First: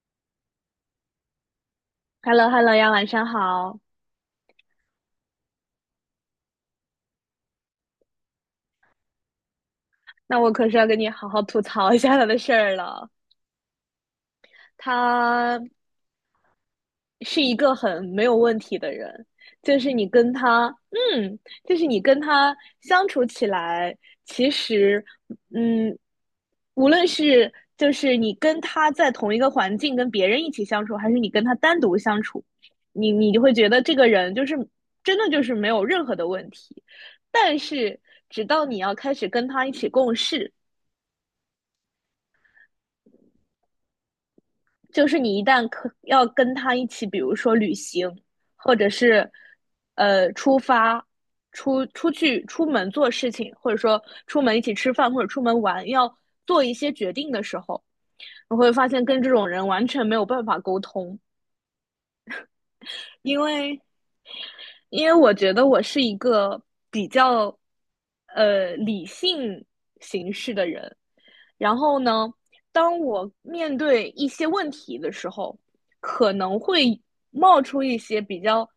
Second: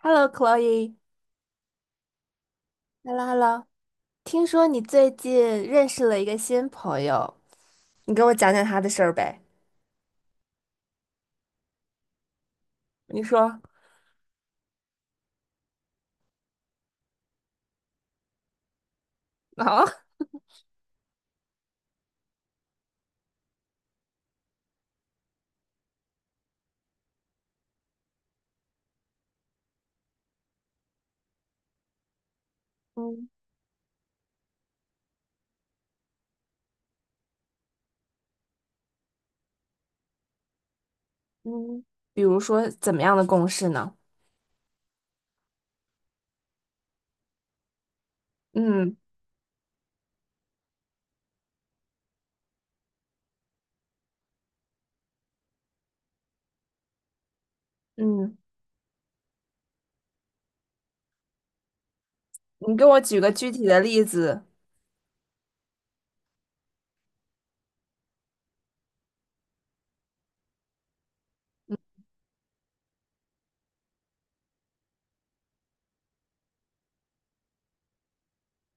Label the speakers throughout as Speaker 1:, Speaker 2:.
Speaker 1: Hello,Chloe。
Speaker 2: h e l l o h e l l o 呀，晚上
Speaker 1: Hello,Hello。
Speaker 2: 好。
Speaker 1: 听说你最近认识了一个新朋友，你给我讲讲他的事儿呗。
Speaker 2: 那我可是要跟你好好吐槽一下他的事儿了。
Speaker 1: 你说
Speaker 2: 他是一个很没有问题的人，就
Speaker 1: 啊，
Speaker 2: 是你跟他，嗯，就是你跟他相处起来，其实，嗯，无论是就是你跟他在同一个环境跟别人一起相处，还是你跟他单独相处，你
Speaker 1: 嗯
Speaker 2: 你就会觉得这个人就是真的就是没有任何的问题，但是直到你要开始跟他一起共事。
Speaker 1: 嗯，比如说怎么样的共事呢？
Speaker 2: 就是你一旦可要跟他一起，比如说旅行，或者
Speaker 1: 嗯，
Speaker 2: 是出发、出去、出门做事情，或者说出门一起吃饭或者出门玩，要做一些决定的时候，
Speaker 1: 嗯
Speaker 2: 你会发现跟这种人完全没有办法沟通，
Speaker 1: 你给我举个
Speaker 2: 因
Speaker 1: 具体的
Speaker 2: 为
Speaker 1: 例子。
Speaker 2: 因为我觉得我是一个比较理性形式的人，然后呢，当我面对一些问题的时候，可能会冒出一些比较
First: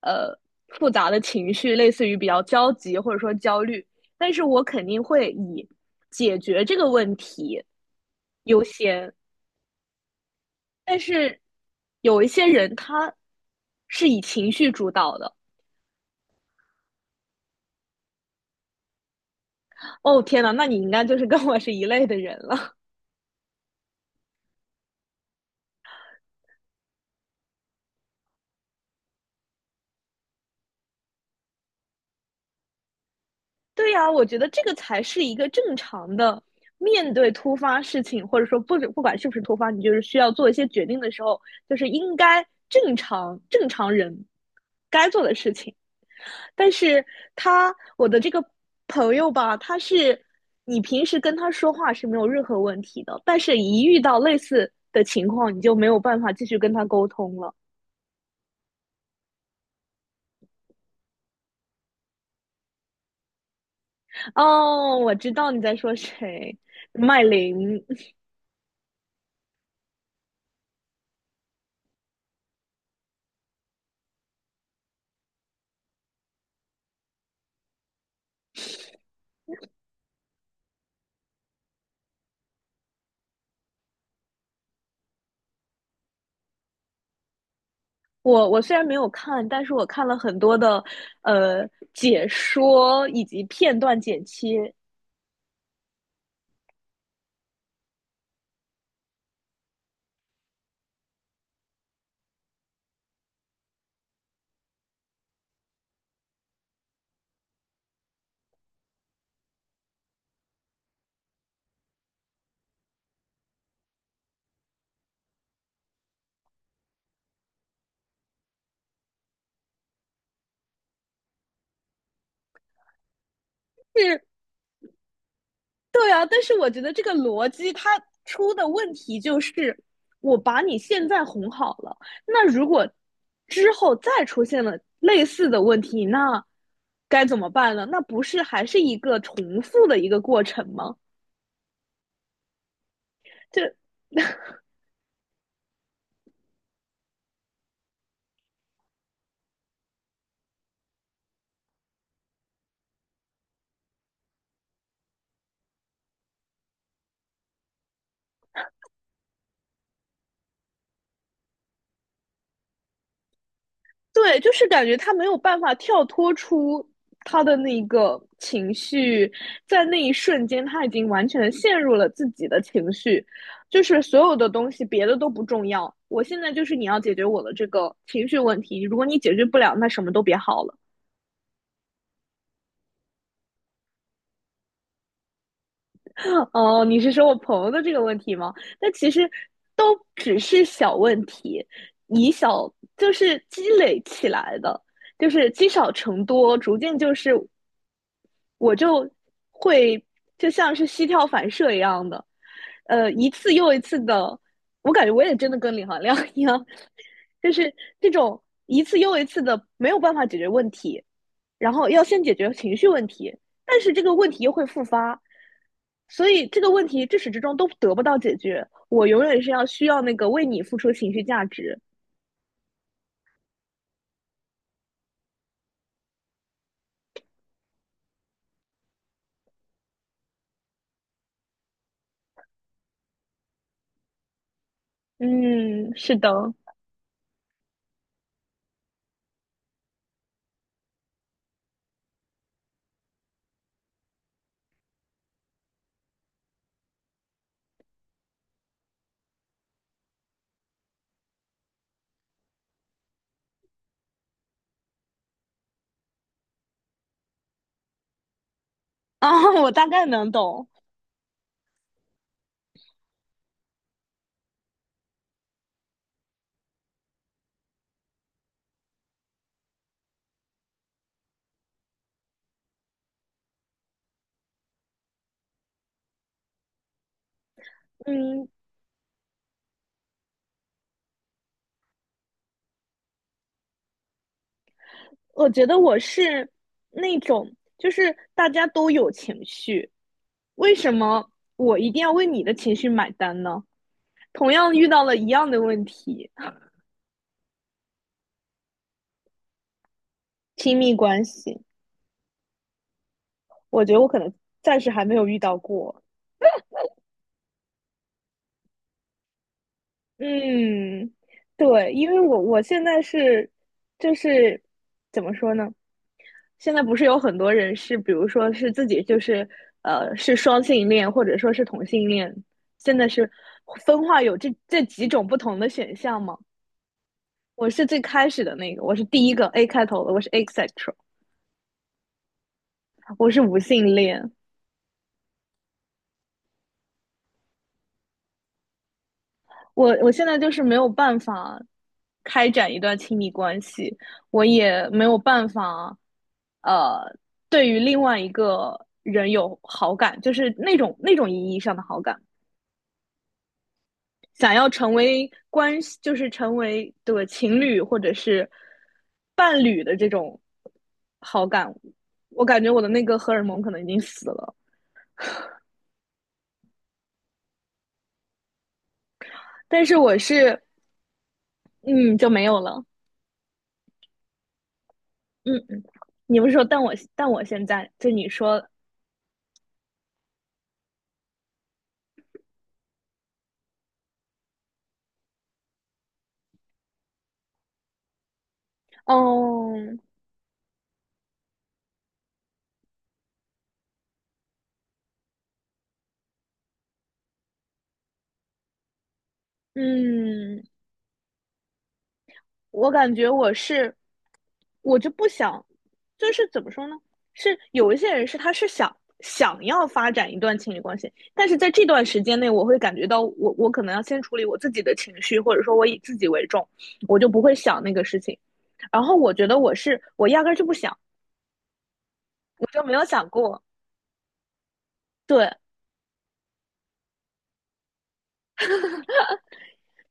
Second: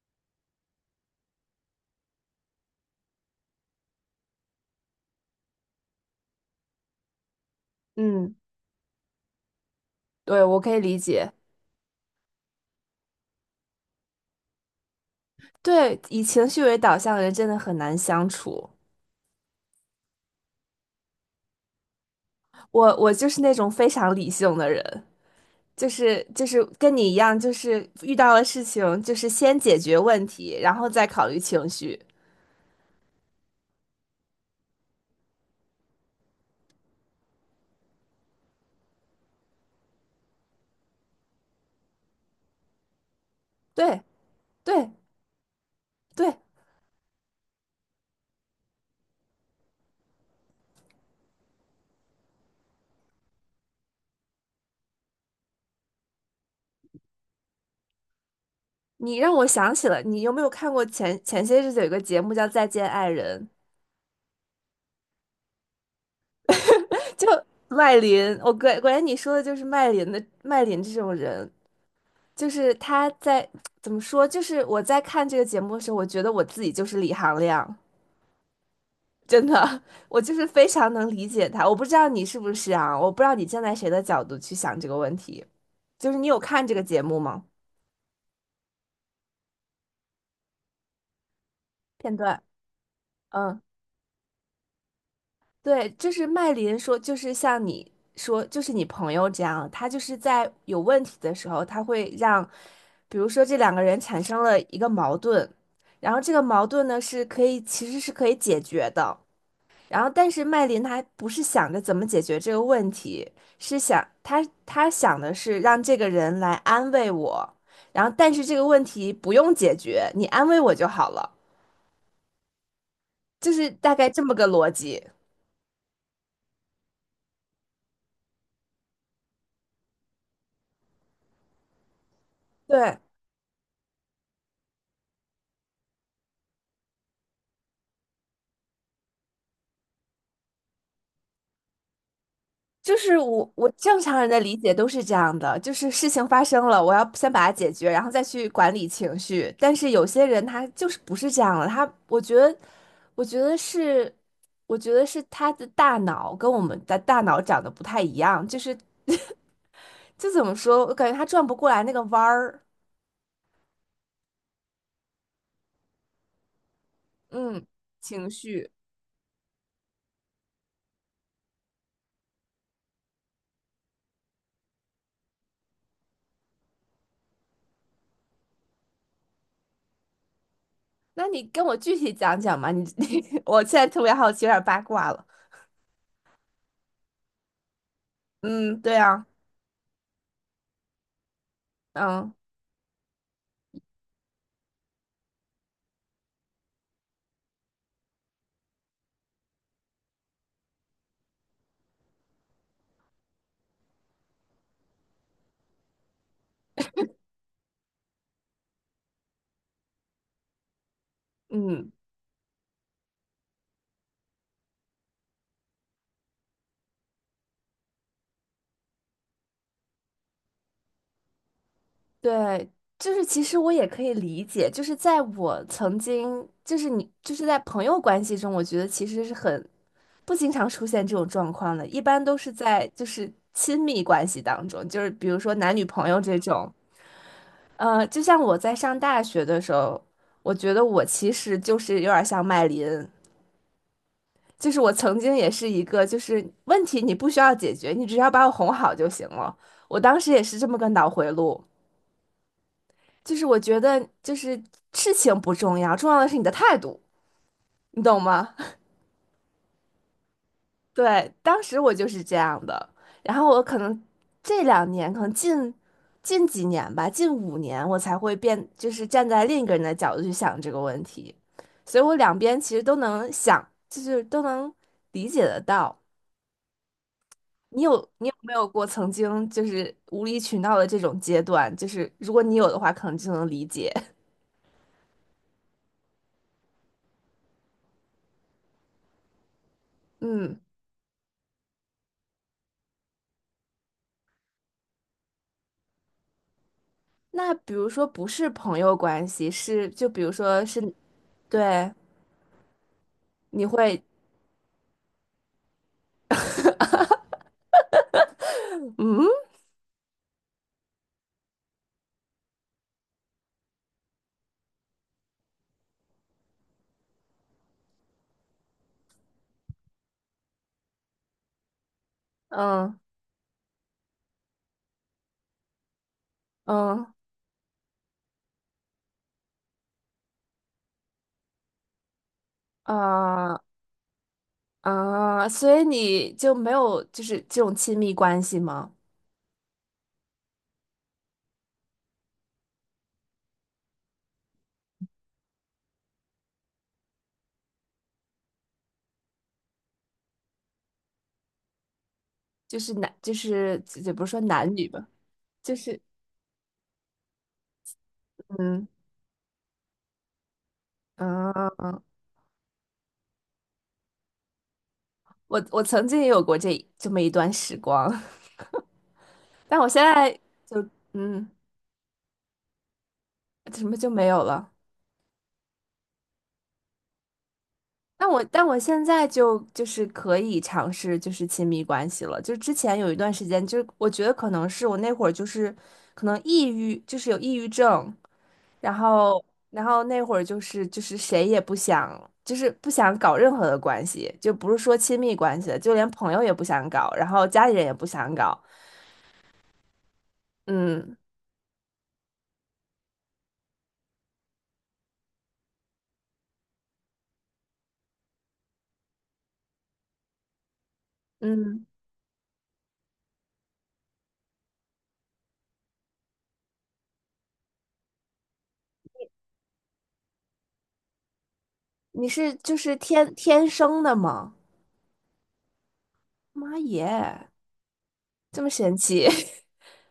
Speaker 2: 呃复杂的情绪，类似于比较焦急或者说焦虑，但是我肯定会以解决这个问题
Speaker 1: 嗯，
Speaker 2: 优先。
Speaker 1: 对，我可以理
Speaker 2: 但
Speaker 1: 解。
Speaker 2: 是有一些人他是以情绪主导的。
Speaker 1: 对，以情绪为导向的人真的很难相处。
Speaker 2: 哦，天呐，那你应该就是跟我是一类的人了。
Speaker 1: 我就是那种非常理性的人，就是跟你一样，就是遇到了事情，就是先解决问题，然后再考虑情绪。
Speaker 2: 对呀，我觉得这个才是一个正常的面对突发事情，或者说不管是不是突发，你就是需要做一些决定的时候，就是应该正常正常
Speaker 1: 对
Speaker 2: 人
Speaker 1: 对
Speaker 2: 该做的事情。
Speaker 1: 对，
Speaker 2: 但是我的这个朋友吧，他是你平时跟他说话是没有任何问题的，但是一遇到类似的情况，你就没有办法继续跟他沟通了。
Speaker 1: 你让我想起了，你有没有看过前些日子有一个节目叫《再见爱人》，
Speaker 2: 哦，我知道你在说谁，麦
Speaker 1: 就
Speaker 2: 琳。
Speaker 1: 麦琳，我果然你说的就是麦琳的麦琳这种人，就是他在 怎么说，就是我在看这个节目的时候，我觉得我自己就是李行亮，真的，我就是非常能理解他。我不知道你是不是啊，我不知道你站在谁的角度去想这个问题，就是你有看这个节目吗？
Speaker 2: 我虽然没有看，但是我看了很多的呃
Speaker 1: 片
Speaker 2: 解
Speaker 1: 段，
Speaker 2: 说以及
Speaker 1: 嗯。
Speaker 2: 片段剪切。
Speaker 1: 对，就是麦琳说，就是像你说，就是你朋友这样，他就是在有问题的时候，他会让，比如说这两个人产生了一个矛盾，然后这个矛盾呢是可以，其实是可以解决的。然后，但是麦琳她不是想着怎么解决这个问题，是想她想的是让这个人来安慰我，然后但是这个问题不用解决，你安慰我就好了，就是大概这
Speaker 2: 是，
Speaker 1: 么个逻辑。
Speaker 2: 对啊，但是我觉得这个逻辑它出的问题就是，我把你现在哄好了，那如果
Speaker 1: 对。
Speaker 2: 之后再出现了类似的问题，那该怎么办呢？那不是还是一个重复的一个过程吗？
Speaker 1: 就是我，
Speaker 2: 就。
Speaker 1: 我正常人的理解都是这样的，就是事情发生了，我要先把它解决，然后再去管理情绪。但是有些人他就是不是这样的，他我觉得，我觉得是，我觉得是他的大脑跟我们的大脑长得不太一样，就是 就怎么说，我感觉他转不过来那个弯儿。
Speaker 2: 对，就是感觉他没有办法跳脱出他的
Speaker 1: 嗯，
Speaker 2: 那个
Speaker 1: 情绪，
Speaker 2: 情绪，在那一瞬间，他已经完全的陷入了自己的情绪，就是所有的东西别的都不重要。我现在就是你要解决我的这个情绪问题，如果你解决不了，那什么都别好了。
Speaker 1: 那你跟我具体讲讲嘛？你 你，我现在特别好奇，有点八卦了。
Speaker 2: 哦，你是说我朋友的这个问题吗？
Speaker 1: 嗯，
Speaker 2: 那
Speaker 1: 对
Speaker 2: 其
Speaker 1: 啊，
Speaker 2: 实都只是小问题，以
Speaker 1: 嗯
Speaker 2: 小就是积累起来的，就是积少成多，逐渐就是我就会就像是膝跳反射一样的，一次又一次的，我感觉我也真的跟李行亮 一样，就是这种一次又一次的没有办法解决问题，然后
Speaker 1: 嗯。
Speaker 2: 要先解决情绪问题，但是这个问题又会复发，所以这个问题至始至终都得不到解决。我永远是要需要那个为你付出情绪价值。
Speaker 1: 对，就是其实我也可以理解，就是在我曾经，就是你，就是在朋友关系中，我觉得其实是很不经常出现这种状况的，一般都是在就是亲密关系当中，就是比如说男女
Speaker 2: 嗯，
Speaker 1: 朋
Speaker 2: 是
Speaker 1: 友
Speaker 2: 的
Speaker 1: 这种，就像我在上大学的时候，我觉得我其实就是有点儿像麦琳，就是我曾经也是一个，就是问题你不需要解决，你只要把我哄好就行了，我当时也是这么个脑回路。就是我觉得，就是事情不重要，重要的是你的态度，你懂吗？
Speaker 2: 啊，我大概能懂。
Speaker 1: 对，当时我就是这样的。然后我可能这两年，可能近几年吧，近五年，我才会变，就是站在另一个人的角度去想这个问题。所以我两边其实都能想，就是都能理解得到。你有你有
Speaker 2: 嗯，
Speaker 1: 没有过曾经就是无理取闹的这种阶段？就是如果你有的话，可能就能理解。
Speaker 2: 我觉得我是那种，就是大家都有情绪，
Speaker 1: 嗯。
Speaker 2: 为什么我一定要为你的情绪买单呢？同样遇到了一样的问题，
Speaker 1: 那比如说不是朋友关系，是就比如说
Speaker 2: 亲
Speaker 1: 是，
Speaker 2: 密关系，
Speaker 1: 对，你
Speaker 2: 我觉得
Speaker 1: 会，
Speaker 2: 我可能暂时还没有遇到过。
Speaker 1: 嗯
Speaker 2: 嗯，对，因为我现在是，就是怎么说呢？现在不是有很多人是，比如说是自己就是是双性恋，或者说是同性恋，现
Speaker 1: 嗯
Speaker 2: 在是分化有这几种不同的选项嘛？
Speaker 1: 嗯
Speaker 2: 我是最开始的那个，我是第一个 A 开头的，我是 asexual，我是无
Speaker 1: 啊
Speaker 2: 性恋。
Speaker 1: 啊，所以你就没有就是这种亲密关系吗？
Speaker 2: 我现在就是没有办法开展一段亲密关系，我也没有办法，呃，对于另外一个人有好感，就是那种意义上的好感。
Speaker 1: 就是男，就是也不是说
Speaker 2: 想要
Speaker 1: 男女
Speaker 2: 成
Speaker 1: 吧，
Speaker 2: 为
Speaker 1: 就
Speaker 2: 关系，
Speaker 1: 是
Speaker 2: 就是成为这个情侣或者是
Speaker 1: 嗯
Speaker 2: 伴侣的这种好
Speaker 1: 嗯
Speaker 2: 感，
Speaker 1: 嗯，
Speaker 2: 我感觉我的那个荷尔蒙可能已经死了，
Speaker 1: 我曾经也有过这么一段时光，但
Speaker 2: 但
Speaker 1: 我
Speaker 2: 是
Speaker 1: 现
Speaker 2: 我
Speaker 1: 在
Speaker 2: 是
Speaker 1: 就嗯
Speaker 2: 嗯就没有了。
Speaker 1: 什么就没有了。
Speaker 2: 嗯，你不是说但我现在就
Speaker 1: 那
Speaker 2: 你
Speaker 1: 我但
Speaker 2: 说，
Speaker 1: 我现在就是可以尝试就是亲密关系了，就之前有一段时间，就我觉得可能是我那会儿就是可能抑郁，就是有抑郁症，然后
Speaker 2: 哦。
Speaker 1: 然后那会儿就是谁也不想，就是不想搞任何的关系，就不是说亲密关系了，就连朋友也不想搞，然后家里人也不想搞，
Speaker 2: 嗯，
Speaker 1: 嗯
Speaker 2: 我感觉我是，我就不想，就是怎么说呢？是有一些人是他是想要发展一段情侣关系，但是在这
Speaker 1: 嗯，
Speaker 2: 段时间内，我会感觉到我可能要先处理我自己的情绪，或者说我以自己为重，我就不会想那个事情。然后我觉得我压根儿就不想，
Speaker 1: 你是
Speaker 2: 我
Speaker 1: 就
Speaker 2: 就没
Speaker 1: 是
Speaker 2: 有想
Speaker 1: 天
Speaker 2: 过。
Speaker 1: 天生的吗？
Speaker 2: 对
Speaker 1: 妈耶，这么神奇！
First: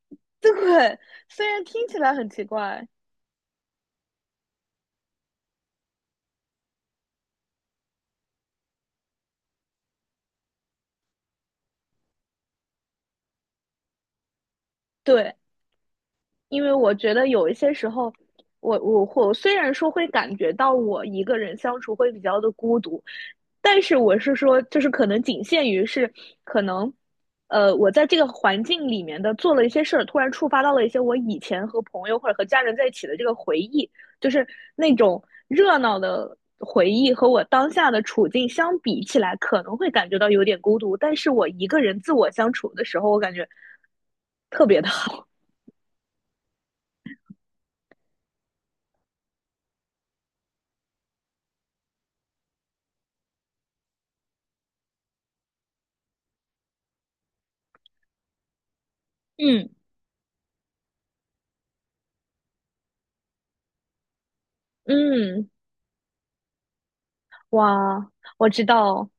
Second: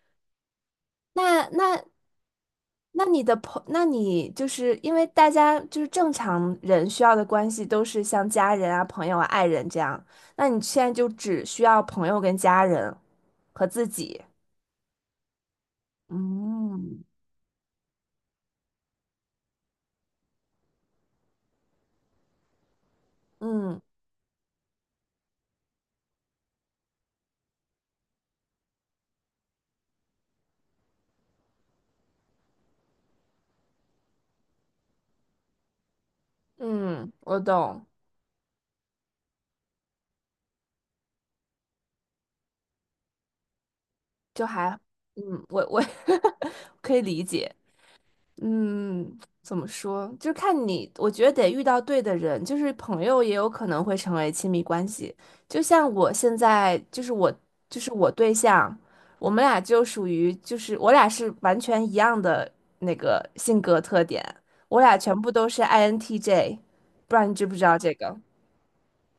Speaker 2: 对，
Speaker 1: 那
Speaker 2: 虽然
Speaker 1: 那
Speaker 2: 听起来很奇怪，
Speaker 1: 那你的朋，那你就是因为大家就是正常人需要的关系都是像家人啊、朋友啊、爱人这样，那你现在就只需要朋友跟家人和自己。
Speaker 2: 对。因为我
Speaker 1: 嗯
Speaker 2: 觉得有一些时候，我虽然说会感觉到我一个人相处会比较的孤独，
Speaker 1: 嗯
Speaker 2: 但是我是说，就是可能仅限于是可能，我在这个环境里面的做了一些事儿，突然触发到了一些我以前和朋友或者和家人在一起的这个回忆，就是那种热闹的回
Speaker 1: 嗯，
Speaker 2: 忆和
Speaker 1: 我
Speaker 2: 我当
Speaker 1: 懂，
Speaker 2: 下的处境相比起来，可能会感觉到有点孤独，但是我一个人自我相处的时候，我感觉
Speaker 1: 就
Speaker 2: 特
Speaker 1: 还，
Speaker 2: 别的
Speaker 1: 嗯，
Speaker 2: 好。
Speaker 1: 我我 可以理解。嗯，怎么说？就是看你，我觉得得遇到对的人，就是朋友也有可能会成为亲密关系。就像我现在，就是我，就是我对象，我们俩
Speaker 2: 嗯。
Speaker 1: 就属于，就是我俩是完全一样的那个性格特点，我俩全部都
Speaker 2: 嗯，
Speaker 1: 是 INTJ，不知道你知不知道这
Speaker 2: 哇，
Speaker 1: 个？
Speaker 2: 我知道，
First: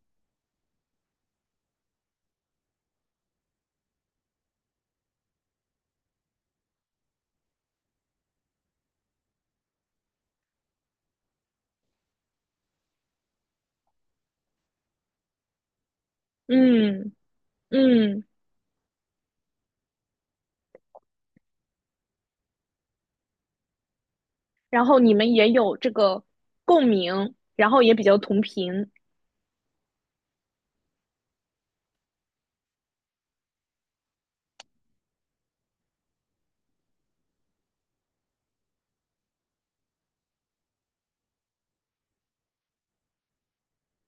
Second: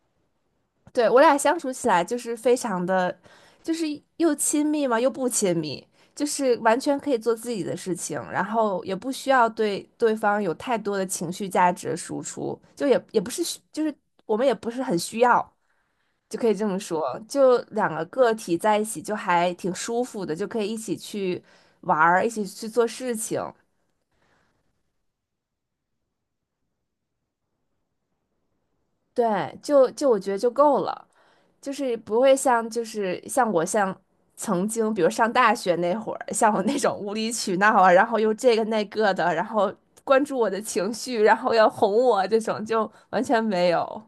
Speaker 1: 对，我俩相处起来就是非常的，就是又亲密嘛，又不亲密，就是完全可以做自己的事情，然后也不需要对对方有太多的情绪价值的输出，就也不是需就是我们也不是很需要，就可以这么
Speaker 2: 嗯
Speaker 1: 说，就两个
Speaker 2: 嗯，
Speaker 1: 个体在一起就还挺舒服的，就可以一起去玩儿，一起去做事情，
Speaker 2: 然后你们也有这个共鸣，然后也比较同频。
Speaker 1: 对，就我觉得就够了。就是不会像就是像我像曾经，比如上大学那会儿，像我那种无理取闹啊，然后又这个那个的，然后关注我的情绪，然后要哄我这种，就完全没有，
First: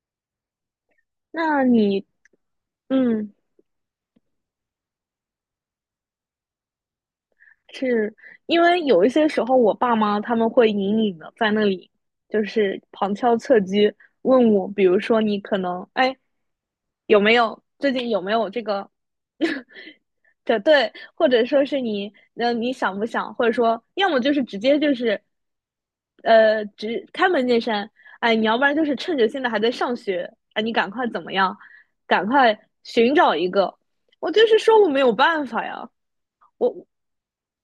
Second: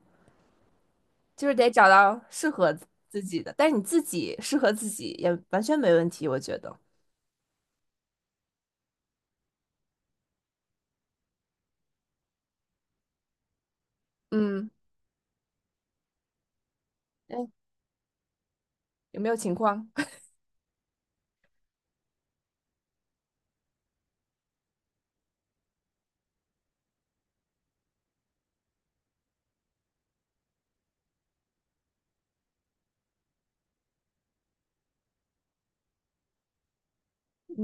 Speaker 1: 就是
Speaker 2: 那
Speaker 1: 得找
Speaker 2: 你，
Speaker 1: 到适合自
Speaker 2: 嗯，
Speaker 1: 己的。但是你自己适合自己也完全没问题，我觉得。
Speaker 2: 是因为有一些时候，我爸妈他们会隐隐的在那里，就是旁敲侧击问我，
Speaker 1: 嗯，
Speaker 2: 比如说你可能，哎，有没
Speaker 1: 哎，
Speaker 2: 有最近有没有这个？
Speaker 1: 有没有情 况？
Speaker 2: 对对，或者说是你，那你想不想，或者说，要么就是直接就是，直开门见山，哎，你要不然就是趁着现在还在上学，哎，你赶快怎么样，赶快寻找一个。我就是说我没有办法呀，我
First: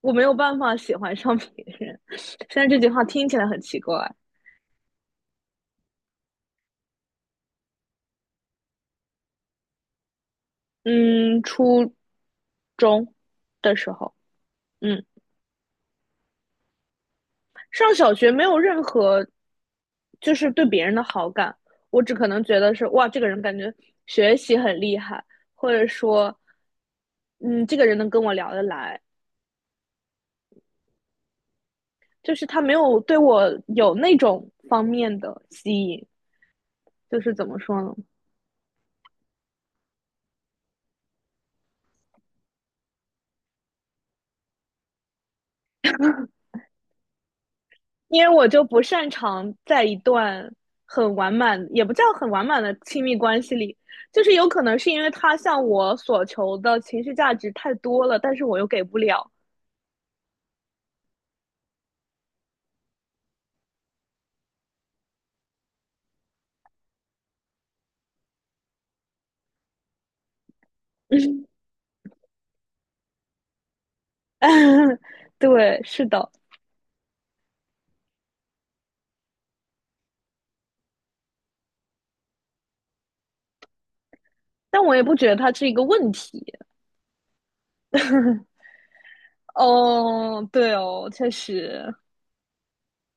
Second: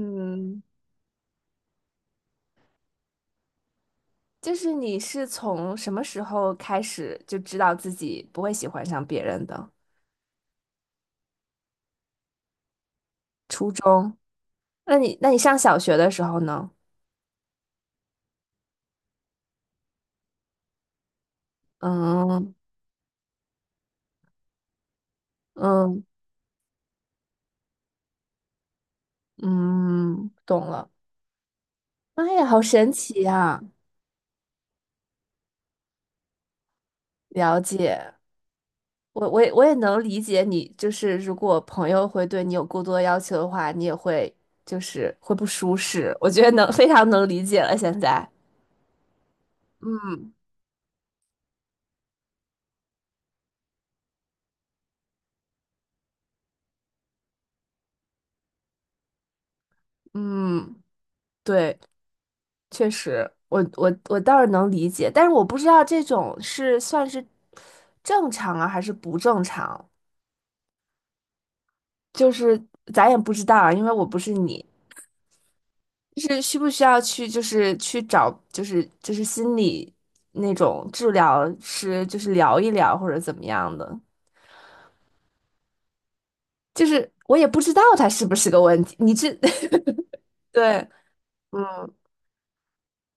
Speaker 2: 我没有办法喜欢上别人。虽然这句话听起来很奇怪，
Speaker 1: 就是你是从什么时候开始就知道自己不会喜欢上别人的？
Speaker 2: 嗯，初中
Speaker 1: 初
Speaker 2: 的时候，
Speaker 1: 中？那
Speaker 2: 嗯。
Speaker 1: 你那你上小学的时候呢？
Speaker 2: 上小学没有任何就是对别人的好感，我只可能
Speaker 1: 嗯
Speaker 2: 觉得是哇，这个人感觉学习很厉害，或者
Speaker 1: 嗯
Speaker 2: 说，嗯，这个人能跟我聊得来，
Speaker 1: 嗯，懂了。妈
Speaker 2: 就
Speaker 1: 呀，
Speaker 2: 是
Speaker 1: 好
Speaker 2: 他没
Speaker 1: 神
Speaker 2: 有对
Speaker 1: 奇
Speaker 2: 我
Speaker 1: 呀！
Speaker 2: 有那种方面的吸引，就是怎
Speaker 1: 了
Speaker 2: 么说呢？
Speaker 1: 解，我也能理解你，就是如果朋友会对你有过多要求的话，你也会就是会不舒适。我觉得能非常能理解了。现
Speaker 2: 因
Speaker 1: 在，
Speaker 2: 为我就不擅长在一段很完满，也不叫很完满的亲密关系里，就是有可能是因为他向我所求的情绪价值太多了，但是我又给不了。
Speaker 1: 嗯，对，确实，我倒是能理解，但是我不知道这种是算是正常啊，还是不正常，就是咱也不知道啊，因为我不是你。
Speaker 2: 对，是
Speaker 1: 就
Speaker 2: 的，
Speaker 1: 是需不需要去，就是去找，就是心理那种治疗师，就是聊一聊或者怎么样的？
Speaker 2: 但我也不觉得它是一个问题。
Speaker 1: 就是我也不知道他是不是个问题。你这
Speaker 2: 哦，对
Speaker 1: 对，
Speaker 2: 哦，确
Speaker 1: 嗯
Speaker 2: 实，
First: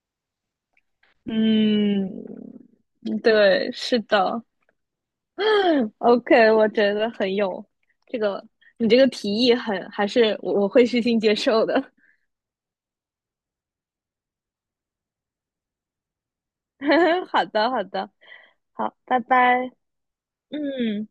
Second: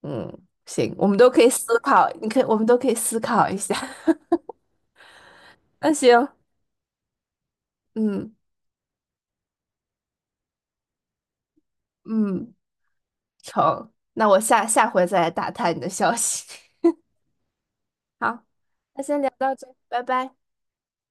Speaker 1: 嗯，行，我们都可以思考，
Speaker 2: 嗯，
Speaker 1: 你可以，我们都可以思考一
Speaker 2: 对，
Speaker 1: 下。
Speaker 2: 是的
Speaker 1: 那 行，
Speaker 2: ，OK，我觉得很有这
Speaker 1: 嗯
Speaker 2: 个，你这个提议很，还是我会虚心接受的。
Speaker 1: 嗯，成，那我下下回再来打探你的消息。
Speaker 2: 好的，好的，
Speaker 1: 好，
Speaker 2: 好，
Speaker 1: 那先
Speaker 2: 拜
Speaker 1: 聊到这，
Speaker 2: 拜。
Speaker 1: 拜拜。
Speaker 2: 嗯。